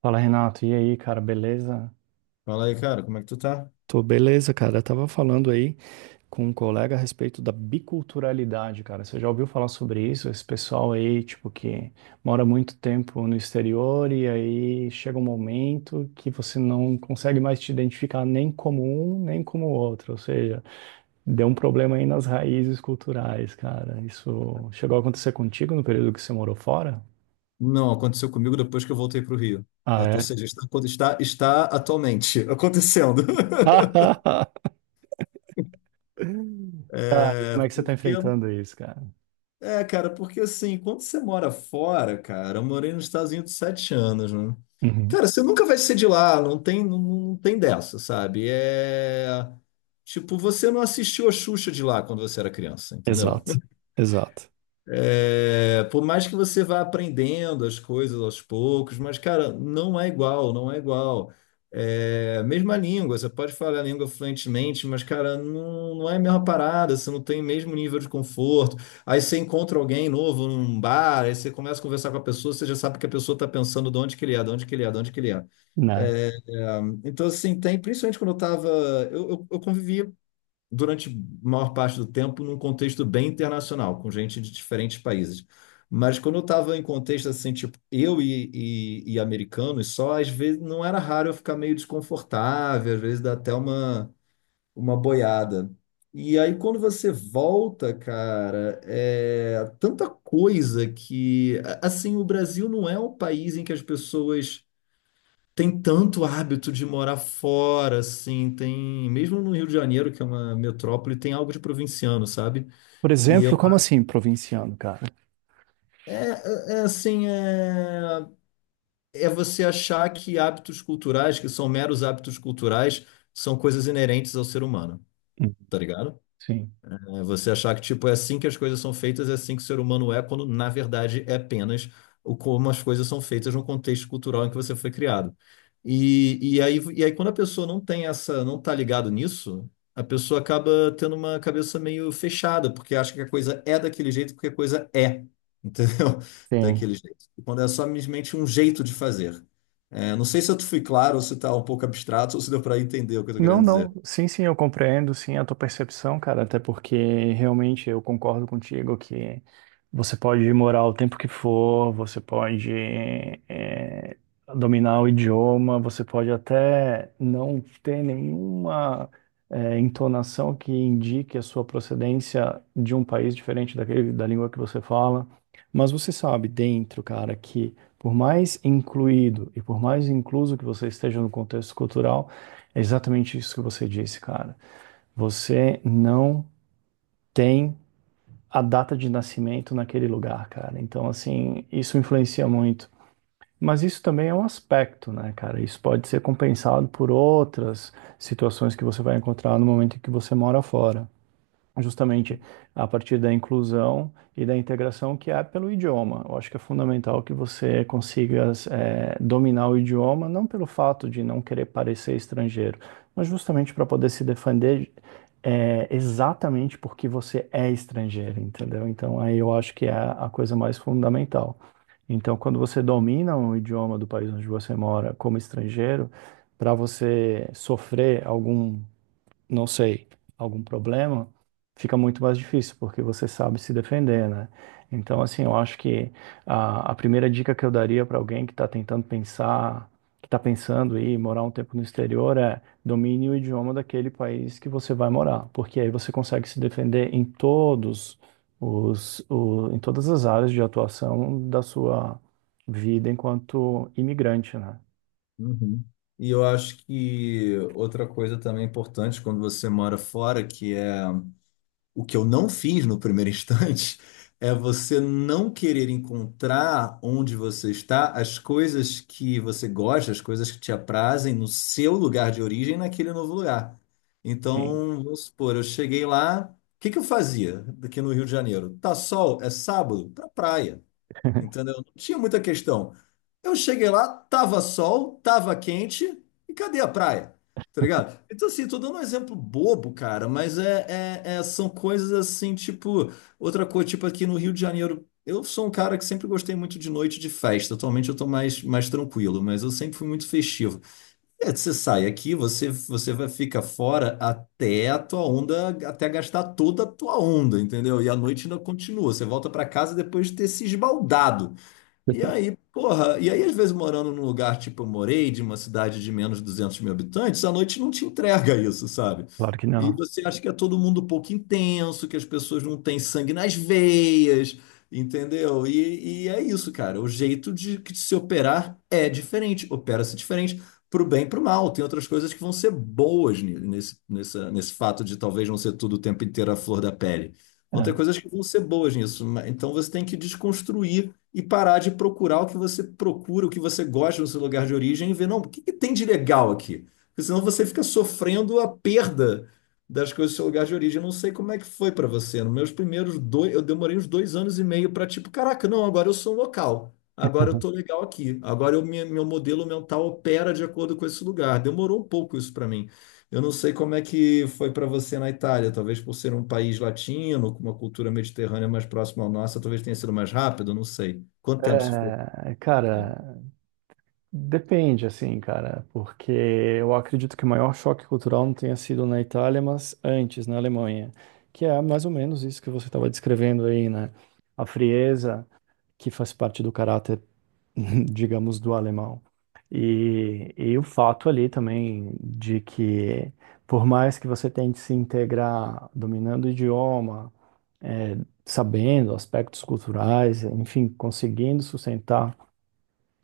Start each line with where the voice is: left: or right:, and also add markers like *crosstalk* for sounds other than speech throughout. right: Fala, Renato. E aí, cara, beleza?
left: Fala aí, cara, como é que tu tá?
right: Tô beleza, cara. Eu tava falando aí com um colega a respeito da biculturalidade, cara. Você já ouviu falar sobre isso? Esse pessoal aí, tipo, que mora muito tempo no exterior e aí chega um momento que você não consegue mais te identificar nem como um, nem como outro. Ou seja, deu um problema aí nas raízes culturais, cara. Isso chegou a acontecer contigo no período que você morou fora?
left: Não, aconteceu comigo depois que eu voltei pro Rio.
right: Ah,
left: Ah, tô- ou
right: é?
left: seja, está, está, está atualmente acontecendo. *laughs*
right: *laughs* Cara,
left: É,
right: como é que você tá
left: porque,
right: enfrentando isso, cara?
left: Cara, porque assim, quando você mora fora, cara, eu morei nos Estados Unidos sete anos, né?
right: Uhum.
left: Cara, você nunca vai ser de lá, não tem, não tem dessa, sabe? Tipo, você não assistiu a Xuxa de lá quando você era criança, entendeu?
right: Exato, exato,
left: É, por mais que você vá aprendendo as coisas aos poucos, mas, cara, não é igual, não é igual. É, mesma língua, você pode falar a língua fluentemente, mas, cara, não é a mesma parada, você não tem o mesmo nível de conforto. Aí você encontra alguém novo num bar, aí você começa a conversar com a pessoa, você já sabe que a pessoa está pensando de onde que ele é, de onde que ele é, de onde que ele é.
right: né?
left: É, então, assim, tem, principalmente quando eu tava. Eu convivi durante a maior parte do tempo num contexto bem internacional, com gente de diferentes países. Mas quando eu estava em contexto assim, tipo, eu e americanos só, às vezes não era raro eu ficar meio desconfortável, às vezes dá até uma boiada. E aí quando você volta, cara, é tanta coisa que, assim, o Brasil não é um país em que as pessoas tem tanto hábito de morar fora, assim, tem, mesmo no Rio de Janeiro, que é uma metrópole, tem algo de provinciano, sabe?
right: Por
left: E eu,
right: exemplo, como assim provinciano, cara?
left: é, é é assim, é, É você achar que hábitos culturais, que são meros hábitos culturais, são coisas inerentes ao ser humano,
right: Hum.
left: tá ligado?
right: Sim.
left: É você achar que tipo é assim que as coisas são feitas, é assim que o ser humano é, quando na verdade é apenas o como as coisas são feitas no contexto cultural em que você foi criado. E aí quando a pessoa não tem essa, não tá ligado nisso, a pessoa acaba tendo uma cabeça meio fechada, porque acha que a coisa é daquele jeito, porque a coisa é, entendeu? *laughs*
right: Sim.
left: Daquele jeito. E quando é simplesmente um jeito de fazer. É, não sei se eu fui claro, ou se está um pouco abstrato, ou se deu para entender o que eu estou
right: Não,
left: querendo dizer.
right: não. Sim, sim, eu compreendo, sim, a tua percepção, cara, até porque realmente eu concordo contigo que você pode morar o tempo que for, você pode eh, dominar o idioma, você pode até não ter nenhuma entonação que indique a sua procedência de um país diferente daquele, da língua que você fala, mas você sabe dentro, cara, que por mais incluído e por mais incluso que você esteja no contexto cultural, é exatamente isso que você disse, cara. Você não tem a data de nascimento naquele lugar, cara. Então, assim, isso influencia muito. Mas isso também é um aspecto, né, cara? Isso pode ser compensado por outras situações que você vai encontrar no momento em que você mora fora justamente a partir da inclusão e da integração que há pelo idioma. Eu acho que é fundamental que você consiga dominar o idioma, não pelo fato de não querer parecer estrangeiro, mas justamente para poder se defender exatamente porque você é estrangeiro, entendeu? Então, aí eu acho que é a coisa mais fundamental. Então, quando você domina o idioma do país onde você mora como estrangeiro, para você sofrer algum não sei, algum problema, fica muito mais difícil, porque você sabe se defender, né? Então, assim, eu acho que a primeira dica que eu daria para alguém que está pensando em morar um tempo no exterior é domine o idioma daquele país que você vai morar, porque aí você consegue se defender em todos em todas as áreas de atuação da sua vida enquanto imigrante, né?
left: Uhum. E eu acho que outra coisa também importante quando você mora fora, que é o que eu não fiz no primeiro instante *laughs* é você não querer encontrar onde você está as coisas que você gosta, as coisas que te aprazem no seu lugar de origem, naquele novo lugar.
right: Sim.
left: Então, vamos supor, eu cheguei lá, o que que eu fazia aqui no Rio de Janeiro? Tá sol, é sábado, pra praia.
right: *laughs*
left: Entendeu? Não tinha muita questão. Eu cheguei lá, tava sol, tava quente, e cadê a praia? Tá ligado? Então, assim, tô dando um exemplo bobo, cara, mas são coisas assim, tipo, outra coisa, tipo aqui no Rio de Janeiro, eu sou um cara que sempre gostei muito de noite de festa. Atualmente eu tô mais, mais tranquilo, mas eu sempre fui muito festivo. É, você sai aqui, você vai ficar fora até a tua onda, até gastar toda a tua onda, entendeu? E a noite ainda continua. Você volta pra casa depois de ter se esbaldado. E aí, porra, e aí às vezes morando num lugar tipo eu morei, de uma cidade de menos de 200 mil habitantes, à noite não te entrega isso, sabe?
right: Claro que
left: E
right: não.
left: você acha que é todo mundo um pouco intenso, que as pessoas não têm sangue nas veias, entendeu? E é isso, cara. O jeito de se operar é diferente, opera-se diferente, pro bem e pro mal. Tem outras coisas que vão ser boas nesse fato de talvez não ser tudo o tempo inteiro a flor da pele. Vão ter
right: É.
left: coisas que vão ser boas nisso, mas então você tem que desconstruir e parar de procurar o que você procura, o que você gosta no seu lugar de origem e ver, não, o que que tem de legal aqui? Porque senão você fica sofrendo a perda das coisas do seu lugar de origem. Eu não sei como é que foi para você. Nos meus primeiros dois, eu demorei uns dois anos e meio para tipo, caraca, não, agora eu sou um local. Agora eu tô legal aqui. Meu modelo mental opera de acordo com esse lugar. Demorou um pouco isso para mim. Eu não sei como é que foi para você na Itália, talvez por ser um país latino, com uma cultura mediterrânea mais próxima à nossa, talvez tenha sido mais rápido, não sei. Quanto tempo você ficou?
right: É, cara, depende, assim, cara, porque eu acredito que o maior choque cultural não tenha sido na Itália, mas antes, na Alemanha, que é mais ou menos isso que você estava descrevendo aí, né? A frieza que faz parte do caráter, *laughs* digamos, do alemão. E o fato ali também de que, por mais que você tente se integrar dominando o idioma, é, sabendo aspectos culturais, enfim, conseguindo sustentar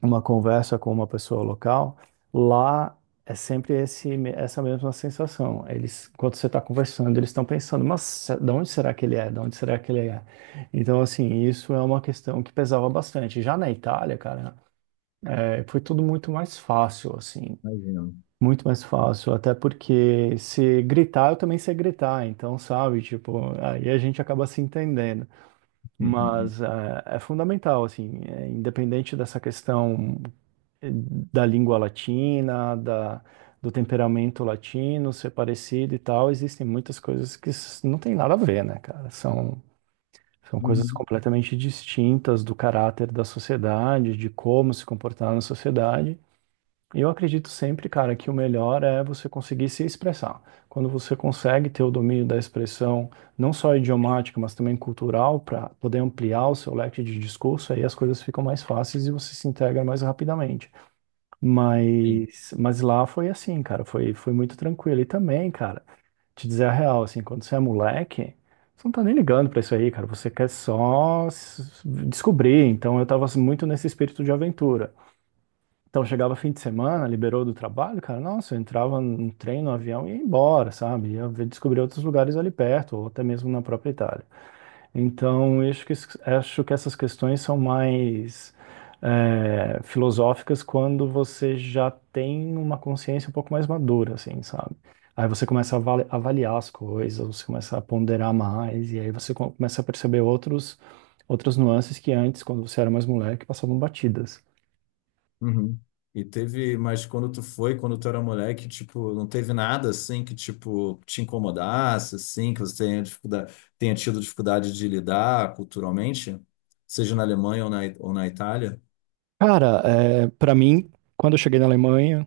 right: uma conversa com uma pessoa local, lá é sempre essa mesma sensação. Eles, enquanto você está conversando, eles estão pensando, mas de onde será que ele é? De onde será que ele é? Então, assim, isso é uma questão que pesava bastante. Já na Itália, cara, é, foi tudo muito mais fácil, assim.
left: Imagino.
right: Muito mais fácil, até porque se gritar, eu também sei gritar, então, sabe, tipo, aí a gente acaba se entendendo.
left: Uhum.
right: Mas é fundamental, assim, é, independente dessa questão eh, da língua latina, do temperamento latino ser parecido e tal, existem muitas coisas não tem nada a ver, né, cara? São coisas
left: Uhum.
right: completamente distintas do caráter da sociedade, de como se comportar na sociedade. Eu acredito sempre, cara, que o melhor é você conseguir se expressar. Quando você consegue ter o domínio da expressão, não só idiomática, mas também cultural, para poder ampliar o seu leque de discurso, aí as coisas ficam mais fáceis e você se integra mais rapidamente.
left: Sim.
right: Mas lá foi assim, cara, foi muito tranquilo. E também, cara, te dizer a real, assim, quando você é moleque, você não tá nem ligando pra isso aí, cara, você quer só descobrir. Então eu tava assim, muito nesse espírito de aventura. Então chegava fim de semana, liberou do trabalho, cara, nossa, eu entrava num trem, no avião e ia embora, sabe? Descobrir outros lugares ali perto, ou até mesmo na própria Itália. Então, eu acho que, acho que essas questões são mais é, filosóficas quando você já tem uma consciência um pouco mais madura, assim, sabe? Aí você começa a avaliar as coisas, você começa a ponderar mais, e aí você começa a perceber outras nuances que antes, quando você era mais moleque, passavam batidas.
left: Uhum. E teve, mas quando tu foi, quando tu era moleque, tipo, não teve nada assim que, tipo, te incomodasse, assim, que você tenha dificuldade, tenha tido dificuldade de lidar culturalmente, seja na Alemanha ou ou na Itália?
right: Cara, é, para mim, quando eu cheguei na Alemanha,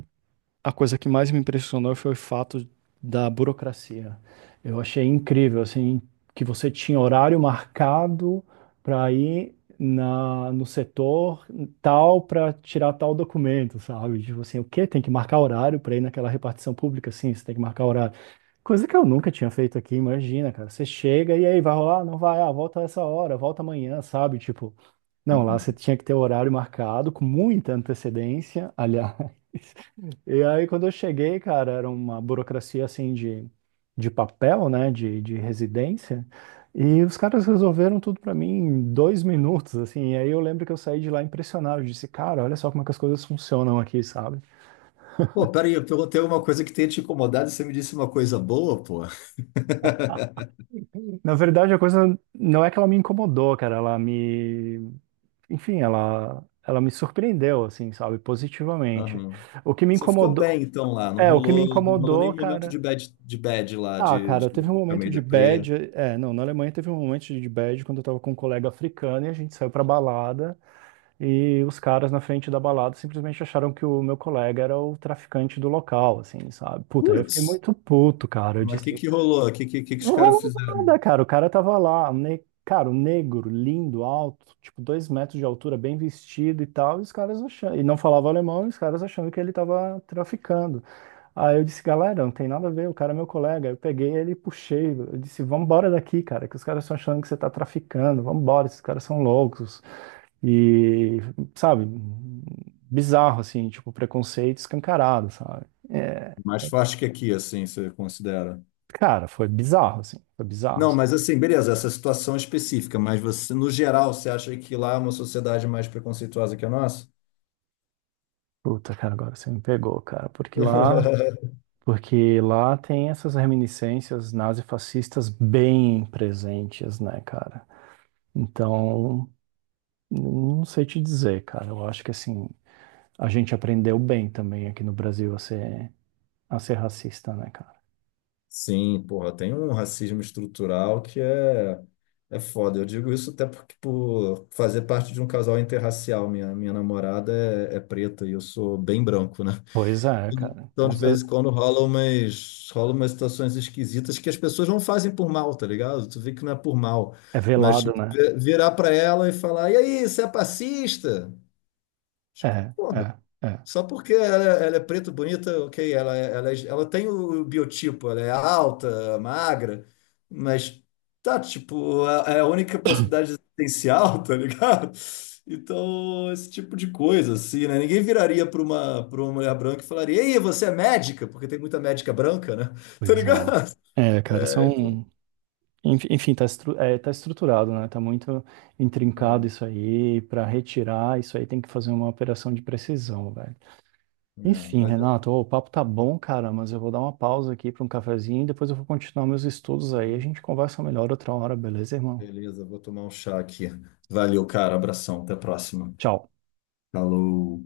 right: a coisa que mais me impressionou foi o fato da burocracia. Eu achei incrível, assim, que você tinha horário marcado para ir no setor tal para tirar tal documento, sabe? Tipo assim, o quê? Tem que marcar horário para ir naquela repartição pública? Sim, você tem que marcar horário. Coisa que eu nunca tinha feito aqui, imagina, cara. Você chega e aí vai rolar? Não vai, ah, volta essa hora, volta amanhã, sabe? Tipo. Não, lá você tinha que ter o horário marcado com muita antecedência, aliás. *laughs* E aí, quando eu cheguei, cara, era uma burocracia assim de papel, né, de residência. E os caras resolveram tudo pra mim em 2 minutos, assim. E aí eu lembro que eu saí de lá impressionado. Eu disse, cara, olha só como é que as coisas funcionam aqui, sabe?
left: Pô, peraí, eu perguntei alguma coisa que tenha te incomodado e você me disse uma coisa boa, pô.
right: Na verdade, a coisa não é que ela me incomodou, cara. Ela me. Enfim, ela me surpreendeu, assim, sabe? Positivamente.
left: Aham.
right: O que me
left: Você ficou
right: incomodou.
left: bem então lá, não
right: É, o que me
left: rolou, não rolou
right: incomodou,
left: nenhum momento
right: cara.
left: de bad lá,
right: Ah,
left: de
right: cara, teve um
left: ficar
right: momento
left: meio
right: de
left: deprê.
right: bad. É, não, na Alemanha teve um momento de bad quando eu tava com um colega africano e a gente saiu pra balada e os caras na frente da balada simplesmente acharam que o meu colega era o traficante do local, assim, sabe? Puta, aí eu fiquei
left: Putz,
right: muito puto, cara. Eu
left: mas o que
right: disse,
left: que rolou? O que que os
right: não
left: caras
right: rolou
left: fizeram?
right: nada, cara. O cara tava lá, cara, um negro, lindo, alto, tipo, 2 metros de altura, bem vestido e tal. E os caras achando. E não falava alemão, e os caras achando que ele tava traficando. Aí eu disse, galera, não tem nada a ver, o cara é meu colega. Eu peguei ele e puxei. Eu disse, vambora daqui, cara, que os caras estão achando que você tá traficando. Vambora, esses caras são loucos. E, sabe, bizarro, assim, tipo, preconceito escancarado, sabe? É,
left: Mais forte que aqui, assim, você considera?
right: cara, foi bizarro, assim, foi bizarro.
left: Não, mas assim, beleza, essa situação específica, mas você, no geral, você acha que lá é uma sociedade mais preconceituosa que a nossa?
right: Puta, cara, agora você me pegou, cara,
left: *laughs*
right: porque lá tem essas reminiscências nazifascistas bem presentes, né, cara? Então, não sei te dizer, cara. Eu acho que assim, a gente aprendeu bem também aqui no Brasil a ser racista, né, cara?
left: Sim, porra, tem um racismo estrutural que é, é foda. Eu digo isso até porque por fazer parte de um casal interracial. Minha namorada é preta e eu sou bem branco, né?
right: Pois é, cara.
left: Então, de vez em quando rola umas situações esquisitas que as pessoas não fazem por mal, tá ligado? Tu vê que não é por mal.
right: É
left: Mas
right: velado,
left: tipo,
right: né?
left: virar pra ela e falar, e aí, você é passista?
right: É, é, é.
left: Só porque ela é preta, bonita, ok, ela tem o biotipo, ela é alta, magra, mas tá, tipo, é é a única possibilidade existencial, *laughs* tá ligado? Então, esse tipo de coisa, assim, né? Ninguém viraria para uma mulher branca e falaria, ei, você é médica? Porque tem muita médica branca, né? *laughs* Tá
right: Pois
left: ligado?
right: é. É, cara,
left: É, então,
right: Enfim, tá, tá estruturado, né? Tá muito intrincado
left: é,
right: isso aí. Para retirar isso aí tem que fazer uma operação de precisão, velho.
left: é,
right: Enfim,
left: vai dar-
right: Renato, ô, o papo tá bom, cara, mas eu vou dar uma pausa aqui para um cafezinho e depois eu vou continuar meus estudos aí. A gente conversa melhor outra hora, beleza, irmão?
left: Beleza, vou tomar um chá aqui. Valeu, cara, abração, até a próxima.
right: Tchau.
left: Falou.